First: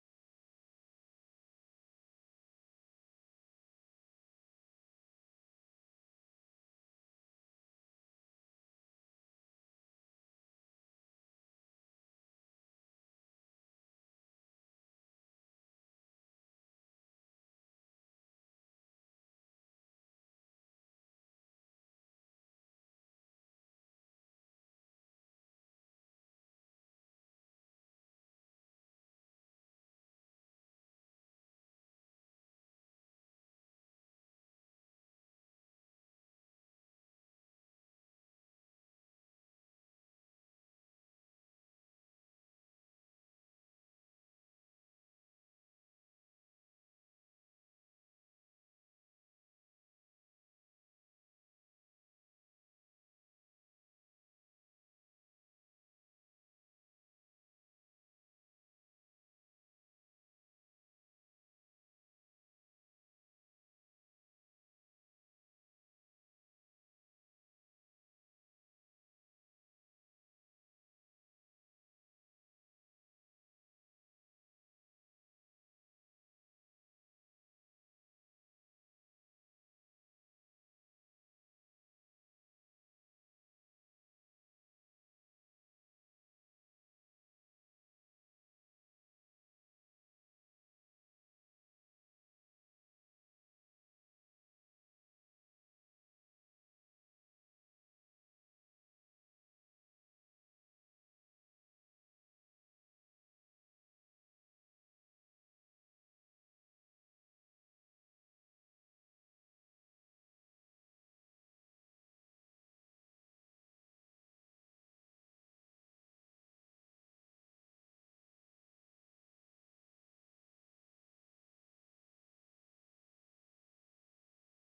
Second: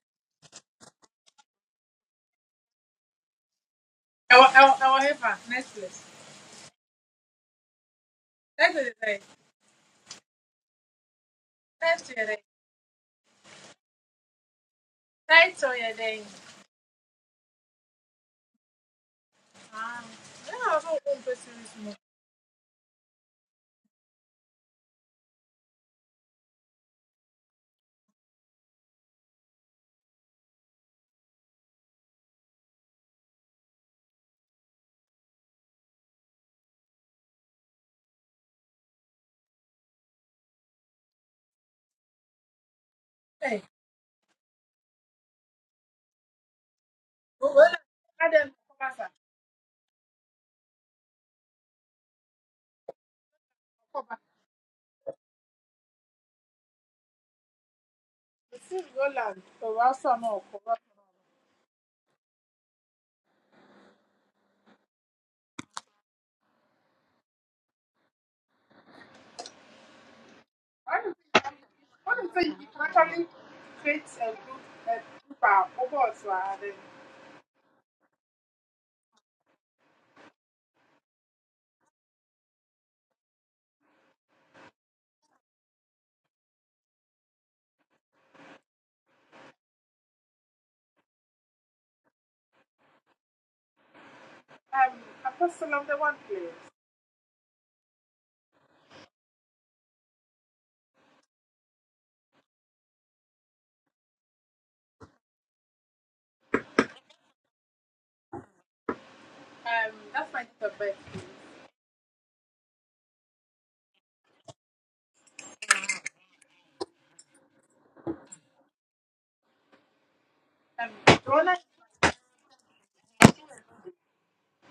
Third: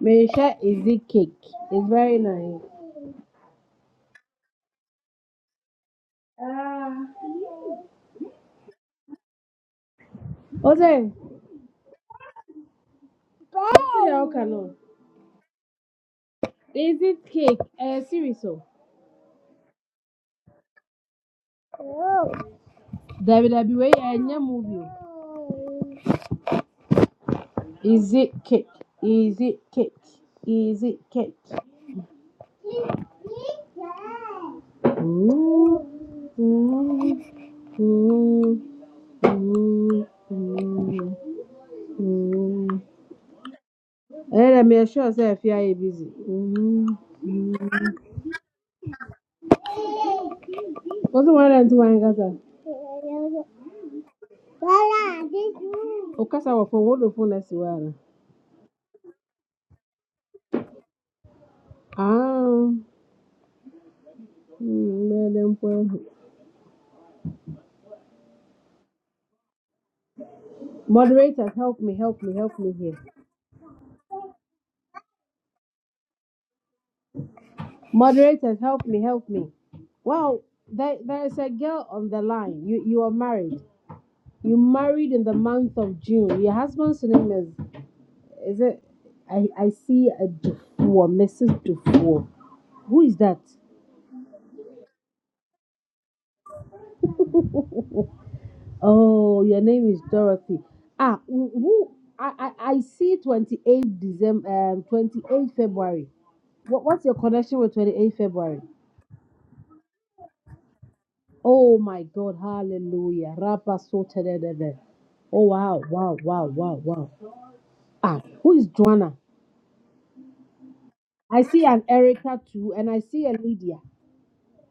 Meisha Easy Cake. It's very nice. ɛwɔ ɛwɔ ɛwɔ he fa netflix netflix yɛ dɛn Ose, netflix yɛ dɛn see how can on. title yɛ dɛn Easy Cake. Eh, series o. aa ɛna ɔsɔ ɔkɔ Dabi dabi wey enye movie o. Easy Cake. Easy Cake. Easy Cake. Ooh, ooh, ooh, ooh, ooh, ooh. Hey, Eh, let me assure say if you are busy. Ooh, go mu ɛy roland adam ɔkɔba sa ooh. What's the one that's one Gaza? ɔkɔba Wala, this room. Okasa wa phone. What the phone that's one? osi roland ɔwɔ asɔ na ɔkɔba Ah. hmm, let them phone. ɔno Moderators, help me, What help do me, you help me think? What here. do you think? You can actually create a group a group of ɔbɔ ɔtɔ a dɛn Moderators, help me, help me. Well, there, there is a girl on the line. You you are married. You married in the month of June. Your husband's name is is it? I I see a Dufour, Mrs. Dufour. Who is that? um apostle of the one place Oh, your name is Dorothy. Ah, who, who I, I I see twenty eighth December, um, twenty eighth February. What, what's your connection with twenty eighth February? um that's my sister best Oh my God, hallelujah. Rabba so tedede. Oh wow, wow, wow, wow, wow. Ah, who is Joanna? um I roland see an Erica too, and I see a Lydia.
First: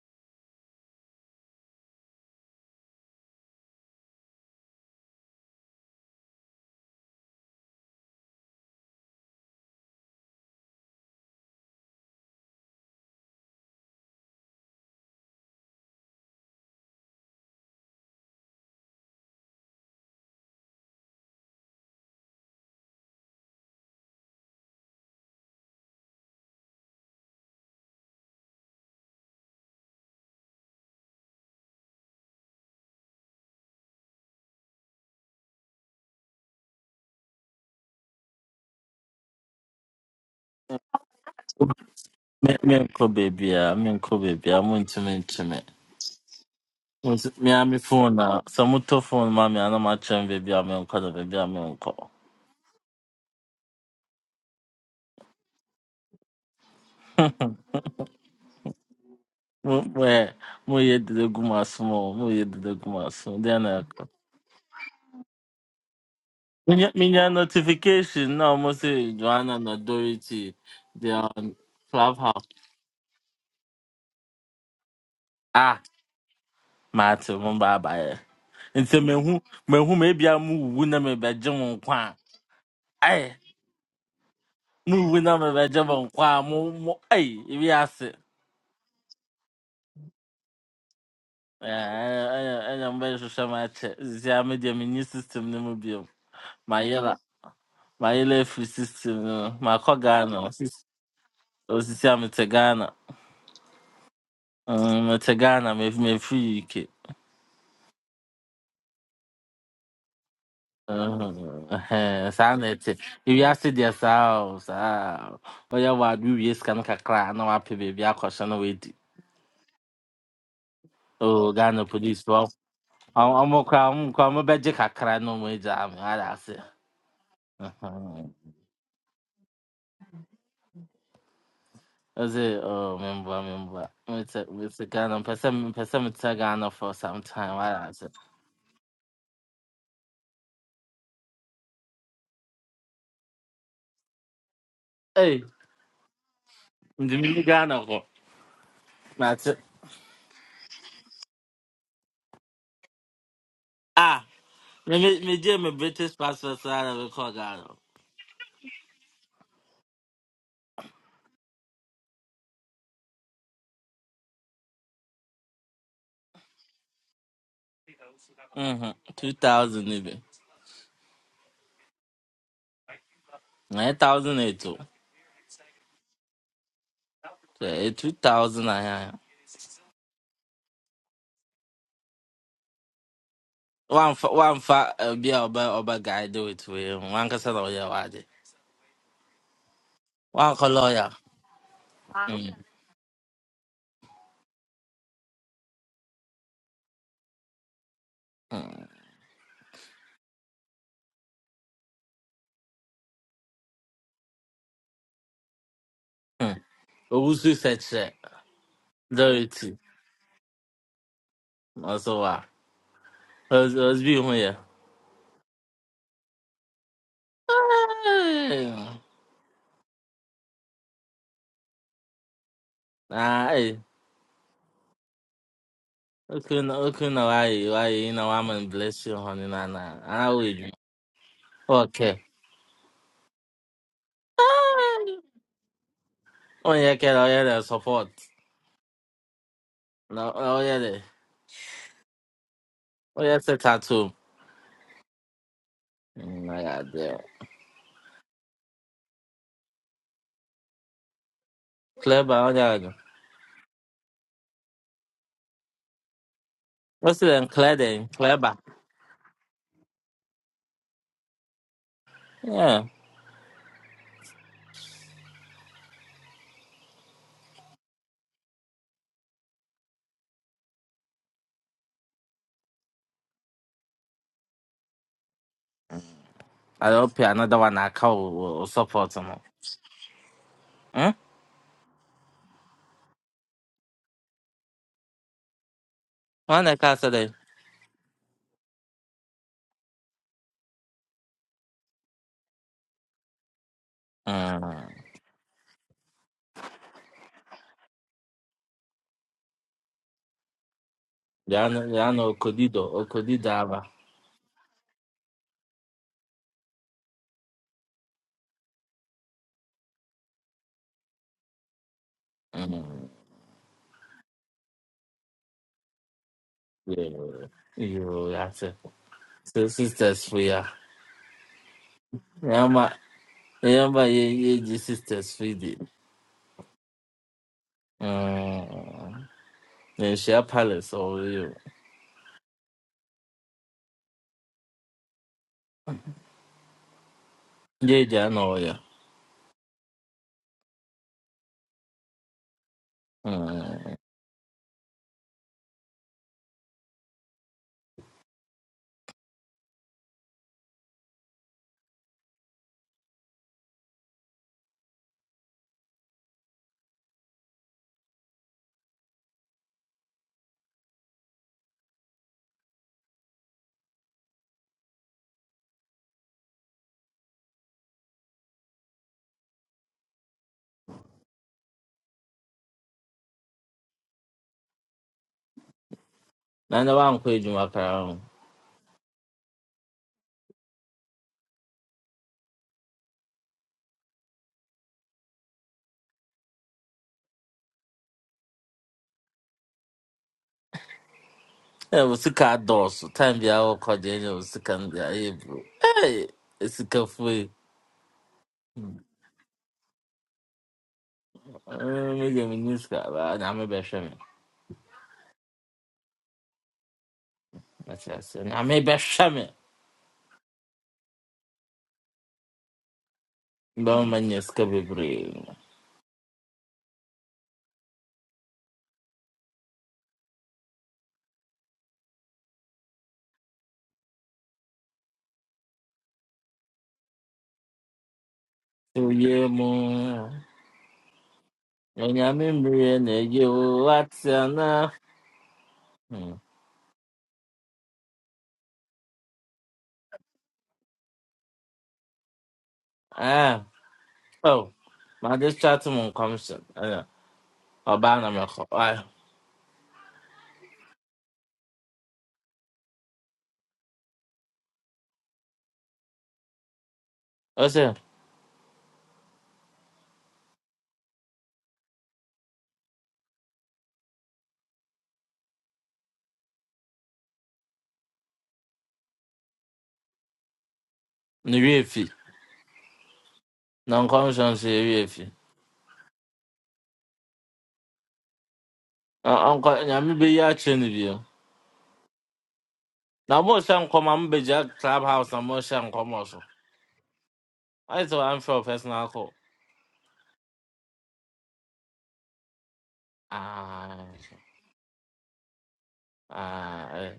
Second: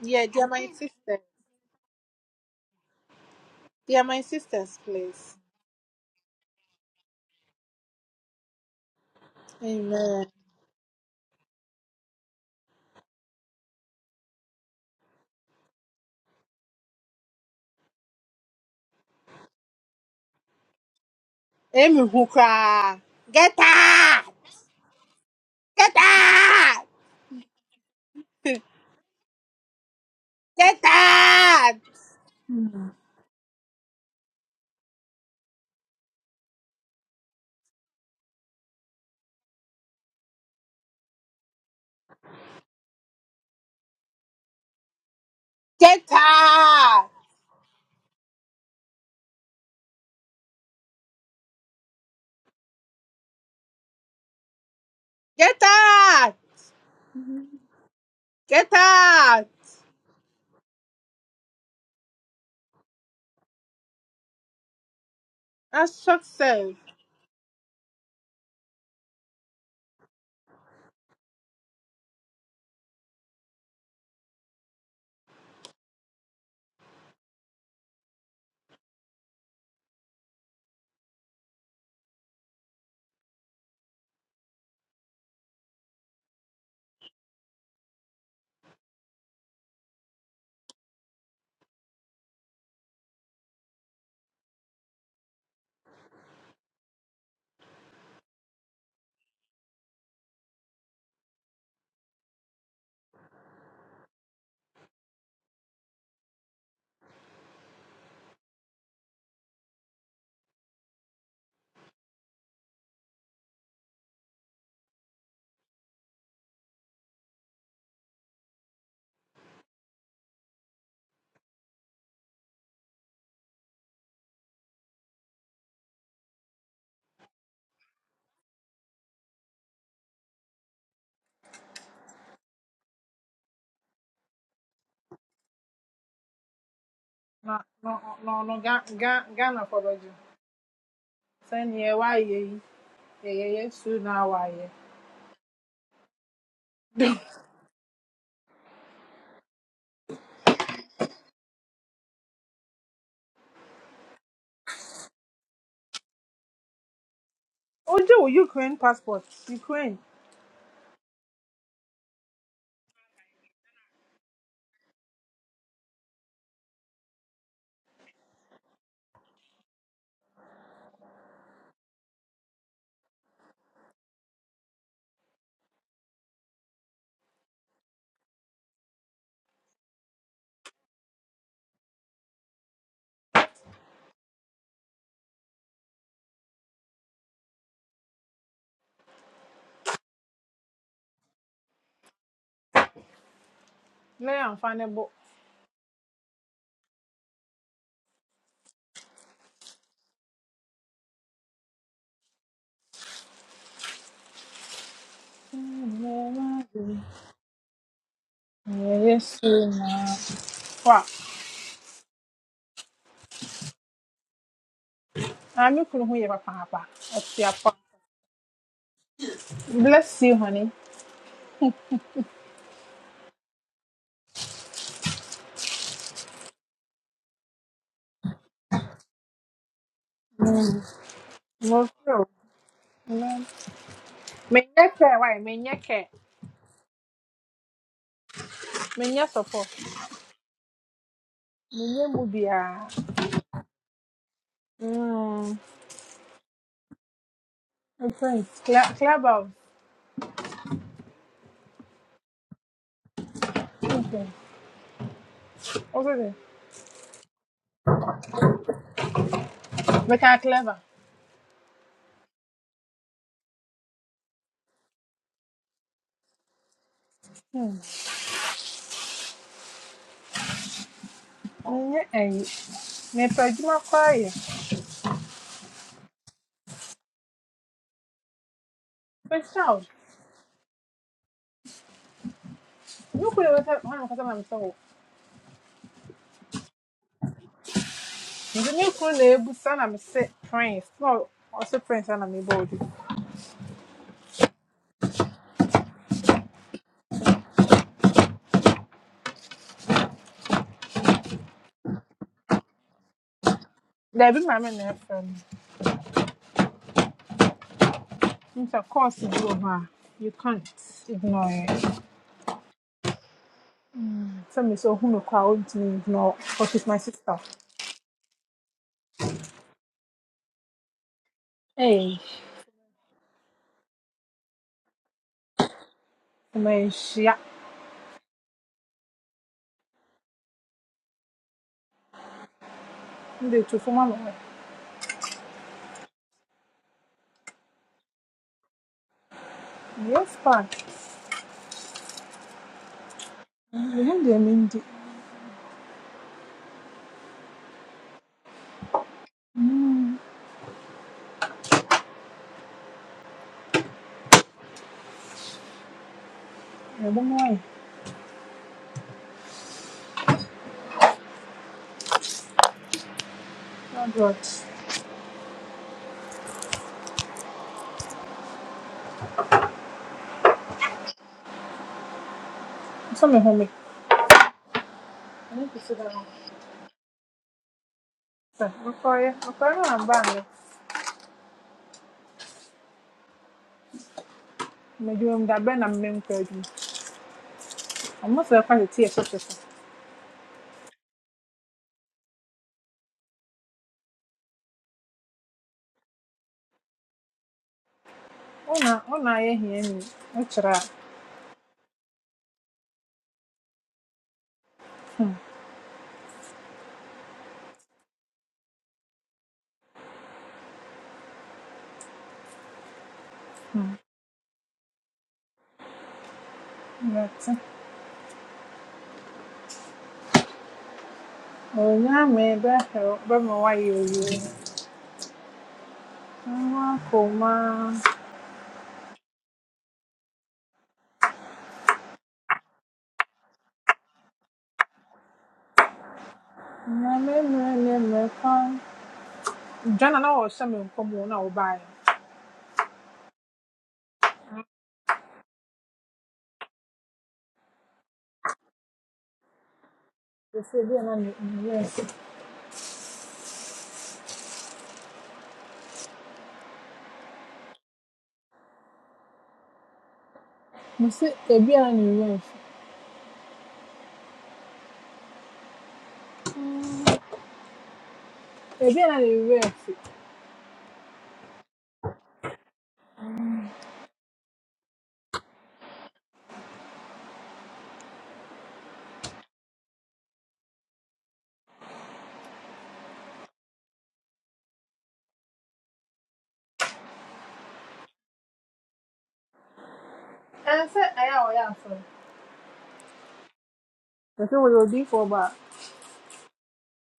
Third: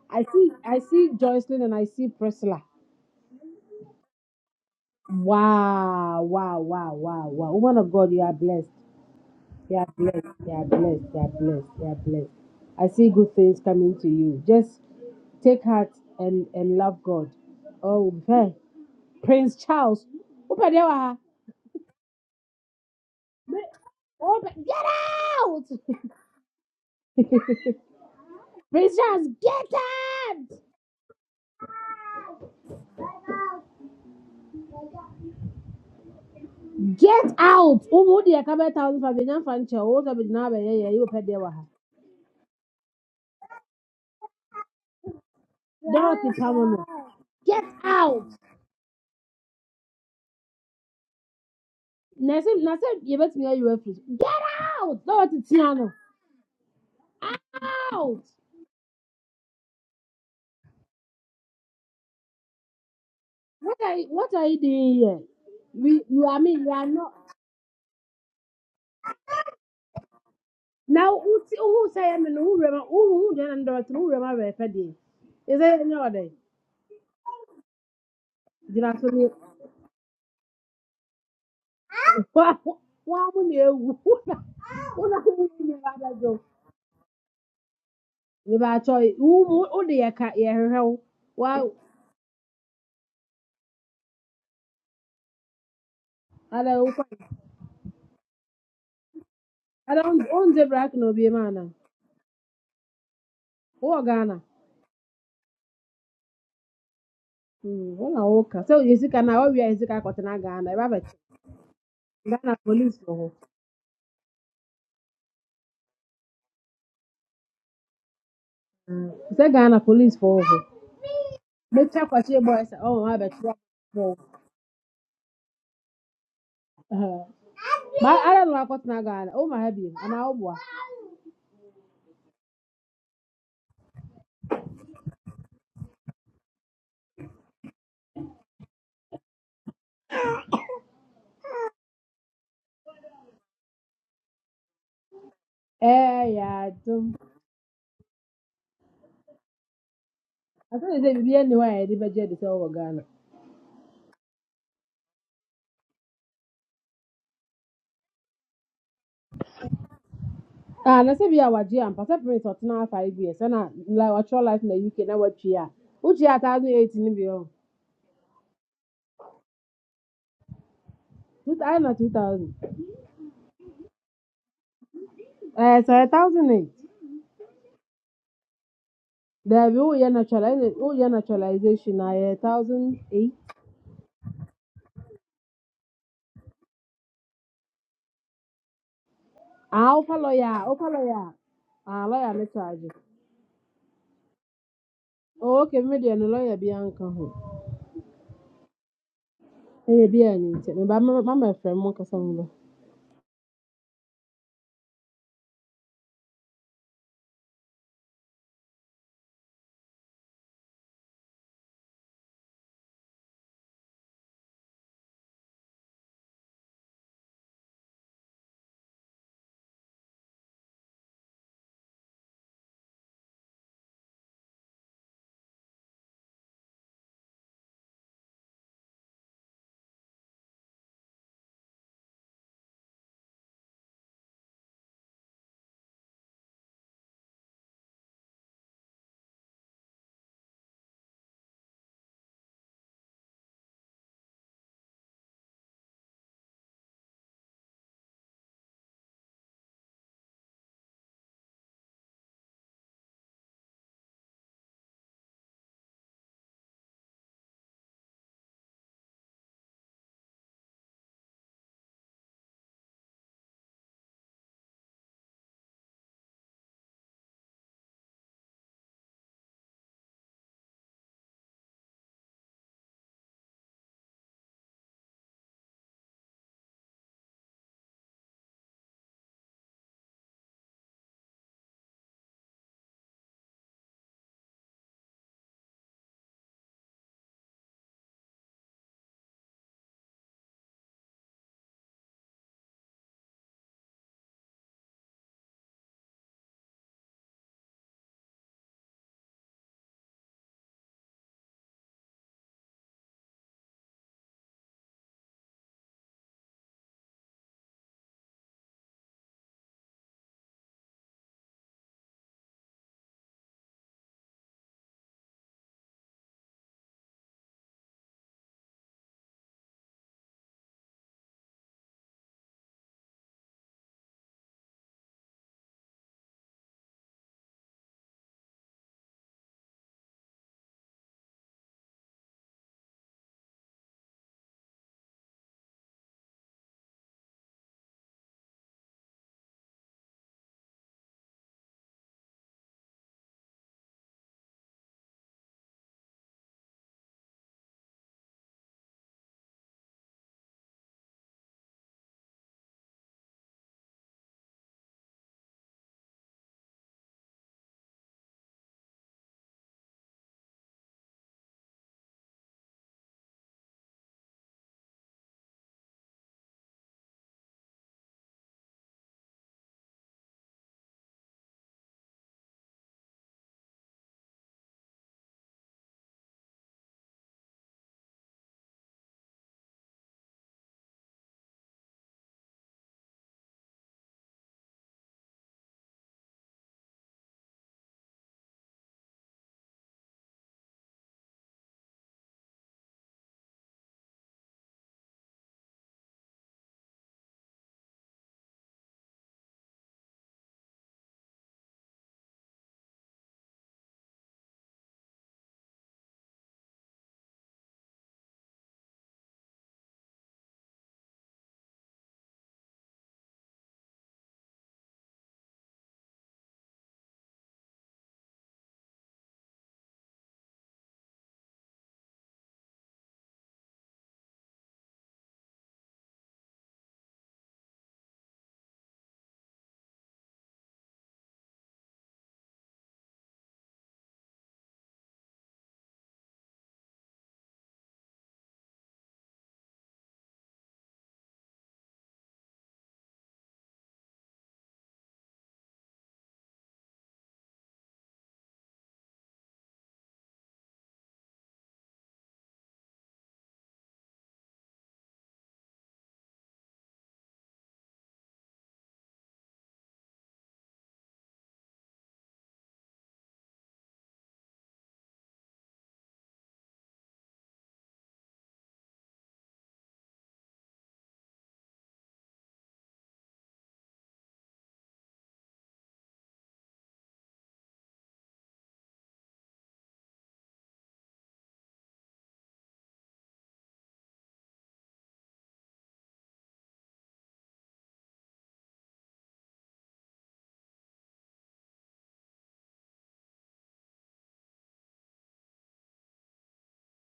yeah I they are see my I see sisters Joycelyn and I see Priscilla. they are my sisters please Wow, wow, wow, wow, wow. Woman of God, you are blessed. They are amen. blessed. They are blessed. They are blessed. They are blessed. I see good things coming to you. Just take heart and and love God. Oh, hey, Prince Charles. Open the door. Emihụ koraa. Get out! Open- Get out! Get out! Prince Charles, get out! Get out! Get out! Oh, what the Akabe thousand for Benjamin Fancher? What the Benjamin Abe? Yeah, yeah, you open the door. Me- me menkɔ baabiaa menkɔ baabiaa montumi nkye me Get Don't keep coming. out! Nti mea Get me out! phone a sɛ motɔ phone ma me ana ma chem baby a na makyerɛ me baabi a menkɔ na baabi a menkɔ na sɛ na sɛ yɛbɛtumi ayi wa firi so get out na wɔtete Get ano out! out Get out! Mo- moyɛ moyɛ dede gu m asom Mo moyɛ de gu m asom deɛ na what are ɛkɔ you, what are you doing here we you are mean you Asọksef. are Menya- not menya notification na ɔmo sɛ joanna na dorothy they na wohu are wohu on Who yɛ me no clubhouse Who wɛma wohu wohu deɛ na dɔɔte no wohu wɛma bɛɛpɛ deɛ ɛsɛ ah yɛ nyɛ ɔdɛ maate mo baabaeɛ nti gyina so ne mehu mehu mebia mowuwu na mebɛgye mo nkwa wa a wa ɛɛ mo na ewu wona wona mowuwu na mo ni nyɛ mebɛgye ba mo nkwa bɛdwo a mo mo ɛi ebi ase mebaakyɛ wo mu wode yɛ ka yɛhwehwɛ wo wa ɛna ɛna- ɛna mobɛhwehwɛ m'akyɛ zia me deɛ menye system no mu biom ada wo kwa mayera mayera afiri system no mu makɔ ada wo ghana on Osis- brak No, be ma ana osisi a mete ghana wowɔ ghana Mm, mete ghana mef- mefiri uk Mm, ụlọ ụka so ezikana ọbịa ezikakọtana Ghana ebe abacha Mhm. Ɛhɛn, Ghana saa na ɛte police for who? ewiase deɛ saa o saa ɔyɛ wɔ ade wie sika no kakra a na wapɛ baabi akɔhyɛ no wadi Mm. Say Ghana police for who? o ghana mecha police kwachi ɔ- ịgba ọsọ ọma ma ɔmo abacha ɔmo koraa ɔmo koraa ɔmo bɛgye kakra na ɔmo agyaa me adaase ma ara nọ akọtana Ghana ụmụ ha bi ana ụgbọ Was it? oh, memboa, memboa. Mete, mete Ghana, mpɛ sɛ, mpɛ sɛ mete Ghana for some time, Na No, wadaase. no, no, no, ga ga Ghana fọrọdụ. Sani ẹwà ayé yìí. Ẹyẹ yẹ ye ye na awọ ayé. ye. Ei, ee ya dum the mini Ghana hɔ. it? asị na bibi ya niwa ya edibe je edise ọwọ Ghana ah, me, me, megye me British passport saa na mekɔɔ Ghana. jẹ́ wò Ukraine passport. Ukraine ah na sebi ya waji ya mpa sɛ prince ɔtena afa ibi yɛ sɛna like ɔkyerɛ life na UK na watwi a wotwi a thousand eight ne bi hɔ Mhm, 2000 even. two thousand na two thousand Nine thousand eight ɛyɛ 2008 o. ɛɛ sɛ thousand eight Sɛ ɛyɛ 2000 a ɛyɛ a, Baby, oh yeah, naturalization. Oh yeah, naturalization. I a thousand eight. Wamfa, wamfa eh, obi a ɔbɛ, ɔbɛ guide wo to wei ho. Wankasa lawyer. ɔyɛ wade. Ah, opa lawyer, Wankɔ opa lawyer. lawyer. Ah, lawyer me Mm, charge. lẹ́yìn àǹfààní bò. Oh, okay, me dey no lawyer bi anka ho. mm, Eh, bi an nti. Me ba ma ma ma friend mo kasa mo. mm. Owu so sɛ kyerɛ. Ẹyẹ yẹ su Dorothy, na. Wa, ɔso wa. Ɔs- Ɔsbi ho yɛ. àmì kùnú hu Papa. pàpàpà. your àpá. Hey. Bless you honey. Aye. Okay, no, okay, no, why, why, you know, I'm gonna bless you, honey, nah, nah. I will. you. Wɔmfrɛ Okay. wo. Amen. Menyɛ kɛ Aye. wae, menyɛ kɛ. Oh, yeah, kid, oh, yeah, the support. Menyɛ sɔpɔ. No, oh, yeah, the, Menyɛ mu biara. oh, yeah, it's a tattoo. Mm. Mm, My God, yeah. Mfɛn. Cla- Clever. Clever, oh, yeah. Okay. Wosɛ dɛ? What's it then? Clever, then? Clever. Meka clever. Yeah. Hmm. Menyɛ ɛyi. Mepɛ adwuma koraa yɛ. I hope you another one I call will will support him. Mehyɛ wo. Hmm? Me kunu na mekasa na mekasa na mesɛ wo. One that can't say that. Nti me kunu na ebusa na mese prince. Na ɔse prince and I'm a din. Hmm. Yeah, no, yeah, no, Kodido, Okodido, Ava. Dabi maame na ɛfrɛ me. Nti sɛ course bi wɔ hɔ a, you can't ignore it. Hmm. sɛ me sɛ ohunu kɔ a ɔntumi ngyina hɔ because she's my Yeah. sister You, that's it. So sisters free ah. Hey, Remember, remember ye ye ye sisters free di. ɔmanhyia Hmm. Then share palace or you. mede to fam ama me Ye je na o ya. yes pa Hmm. me ho deɛ mendi mebɔ mu ayɛ adrot I'm ɛne kɛsi da no Na na wa nko ejuma kara ho. sɛ mekɔyɛ mekɔyɛ no amba no medwuma mu da bɛn na memmenkɔ adwuma ɔmo sɛ ɛkɔ tete ɛhyɛ hyɛ so Eh wo sika dɔɔso. Time bia wo kɔ de wo sika no bia ye bro. Hey, sika free. wona Hmm. wona ayɛ hia ni wokyerɛ a Me ge me ni sika ba na me bɛ hwɛ me. hmm, Na kyerɛ sɛ na me bɛ hwɛ me. Ba ma nyɛ sika bebree. mɛte onyame bɛhɛw bɛma woayɛ owie nwa koma So ye mo. Onyame mmiri na-eyi owu Mm. nyame mmerɛ ne mmerɛ kwan Ghana na ɔhyɛ me nkɔm wɔ na ɔbaeɛ Ah, oh, my this chat mon commission. Eh, oba na me ko. Ah, no ɔsɛ ebi a na ne ne werɛ afi o se me sɛ ebi a na ne werɛ afi ebi a na ne werɛ afi ni wie fi. Na commission se wie fi. Onko nya me be ya che ni bi. Na mo se nko ma mbe ja clubhouse na mo se nko mo so. I so am for personal call. ɛnsɛ ɛyɛ a ɔyɛ asɔre Ah, ɛsɛ wɔyɛ odiifo ɔba ah, eh,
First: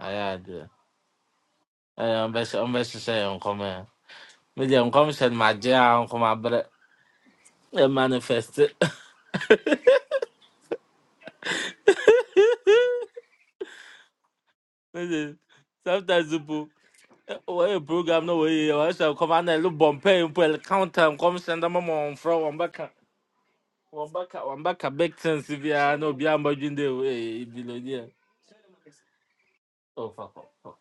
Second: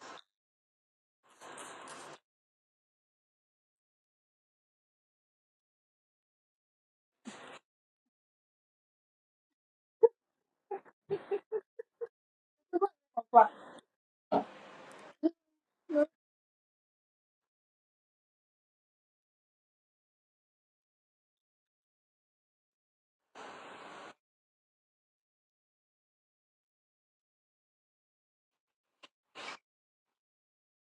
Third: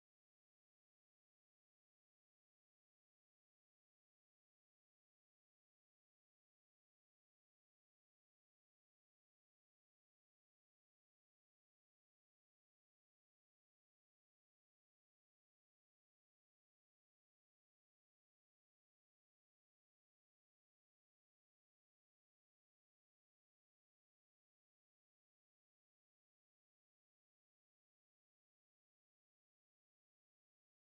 I had. Eh, on be on be se nko me. Me de commission ma je nko ma bre. E manifest. a ɔba Sometimes you Why program no way? I shall come and look bumpy and pull counter and come send them on from one back. One back, one back, a big sense if you are no beyond by the way, below there. Oh, fuck, fuck, fuck.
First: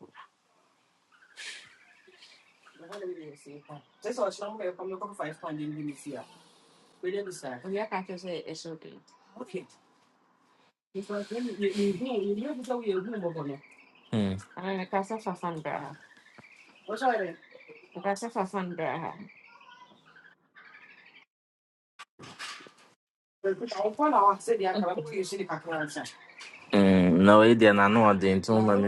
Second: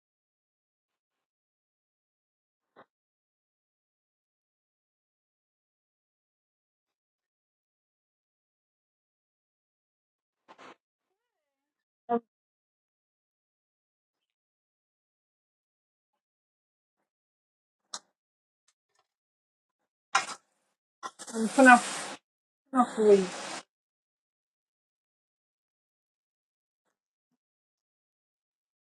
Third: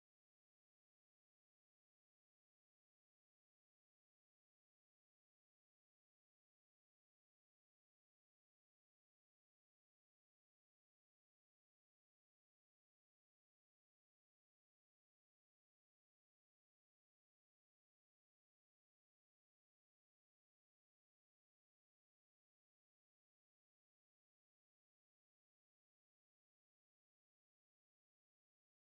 We are catching say it's okay. ɛm- Hmm. I can't say for fun, brah. I can't say for fun, mpena mpenafoɔ yi brah. Mm, no, it did. I know I didn't. Too much.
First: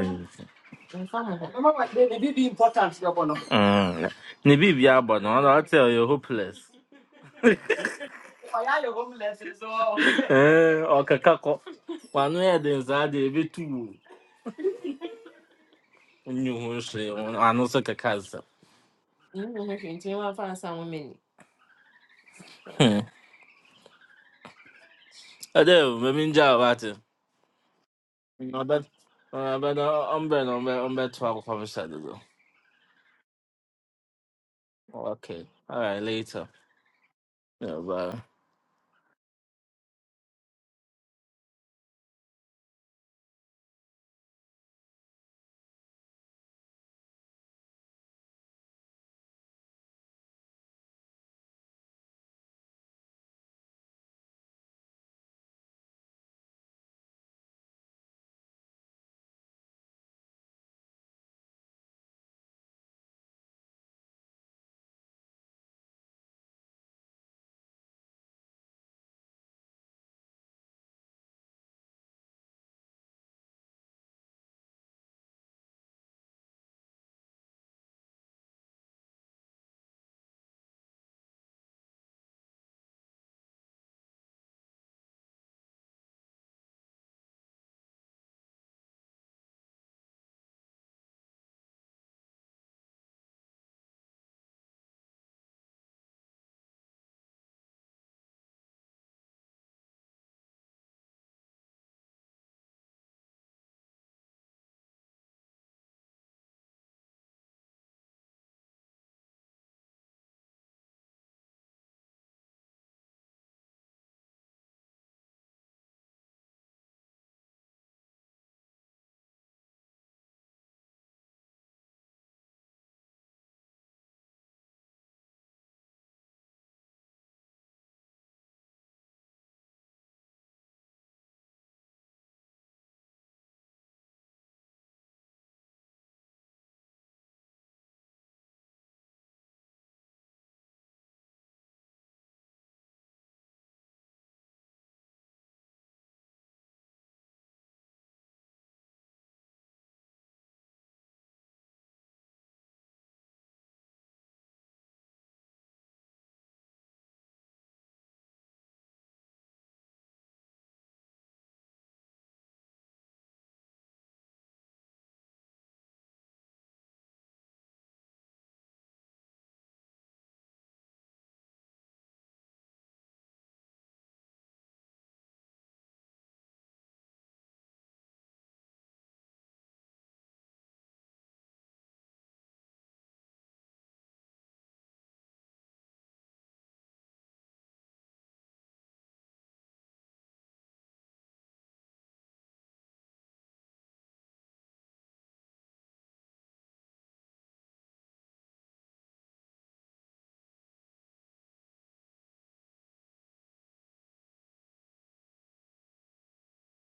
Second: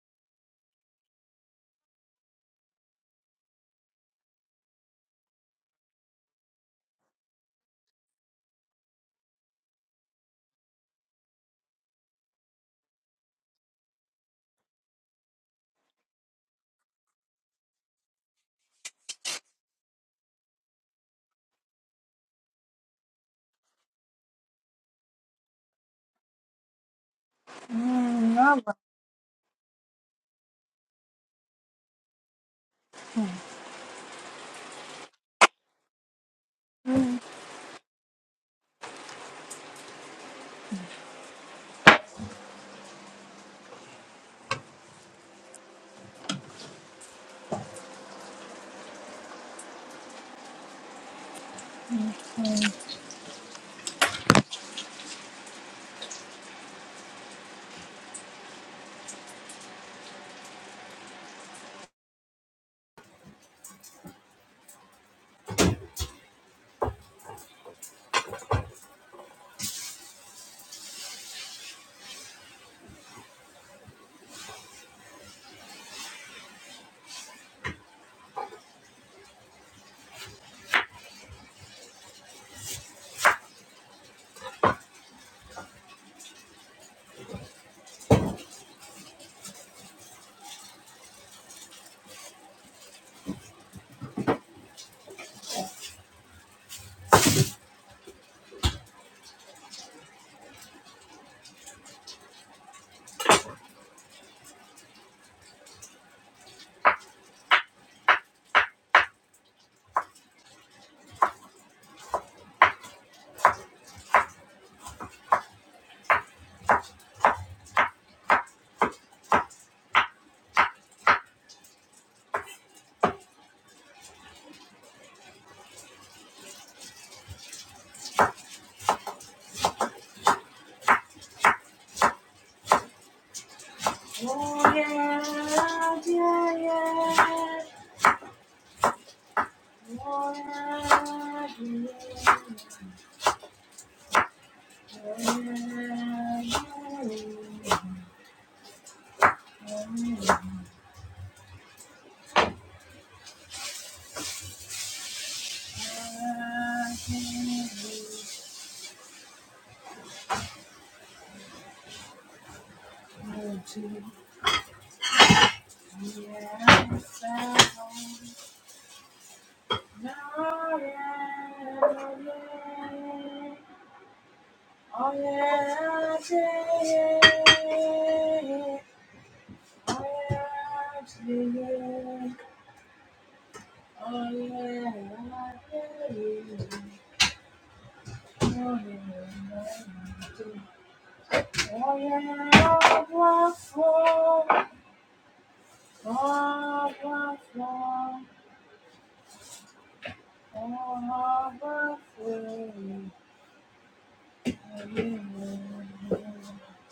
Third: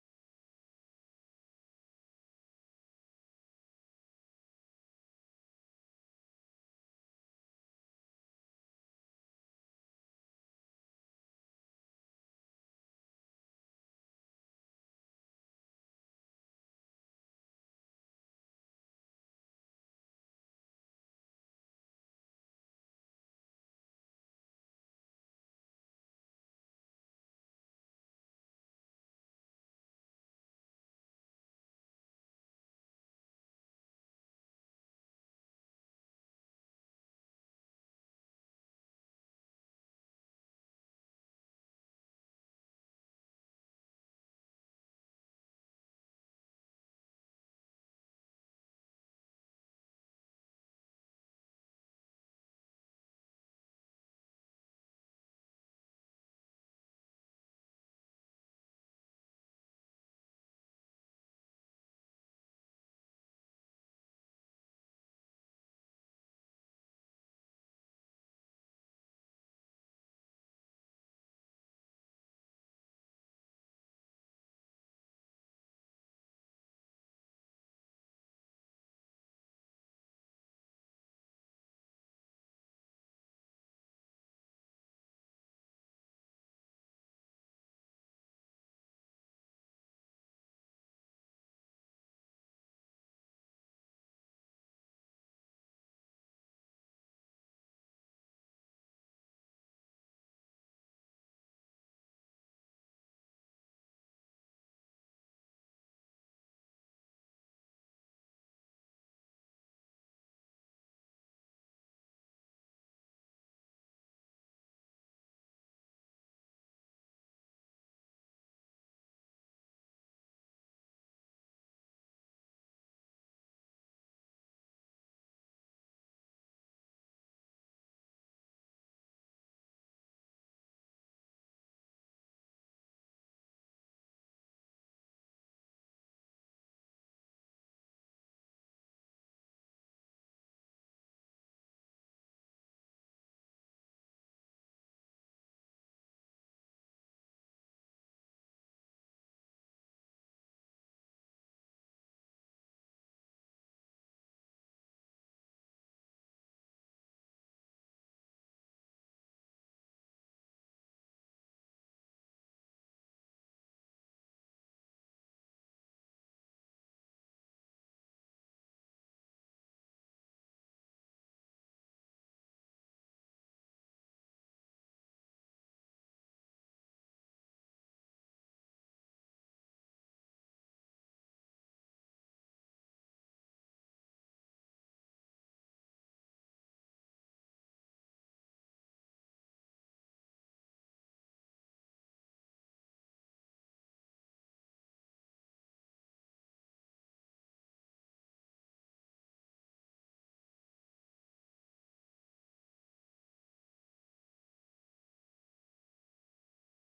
be important yɛbɔ no Mm. Nibi biya but no, I'll tell you hopeless. ɔyɛ ayɛ homeless so Eh, or kakako. One way the inside the bit too. New Hampshire, I know so kakasa. nti wafa asa wo mani Hmm. I do. Maybe in jail about it. Mm, I aba bet. I bet. I'm bet. I'm bet. I'm bet. Twelve cover shadow. Okay. All right. Later. Yeah. Bye. Mm.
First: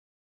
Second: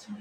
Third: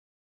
Oh,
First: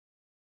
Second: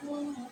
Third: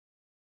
Oh, yeah,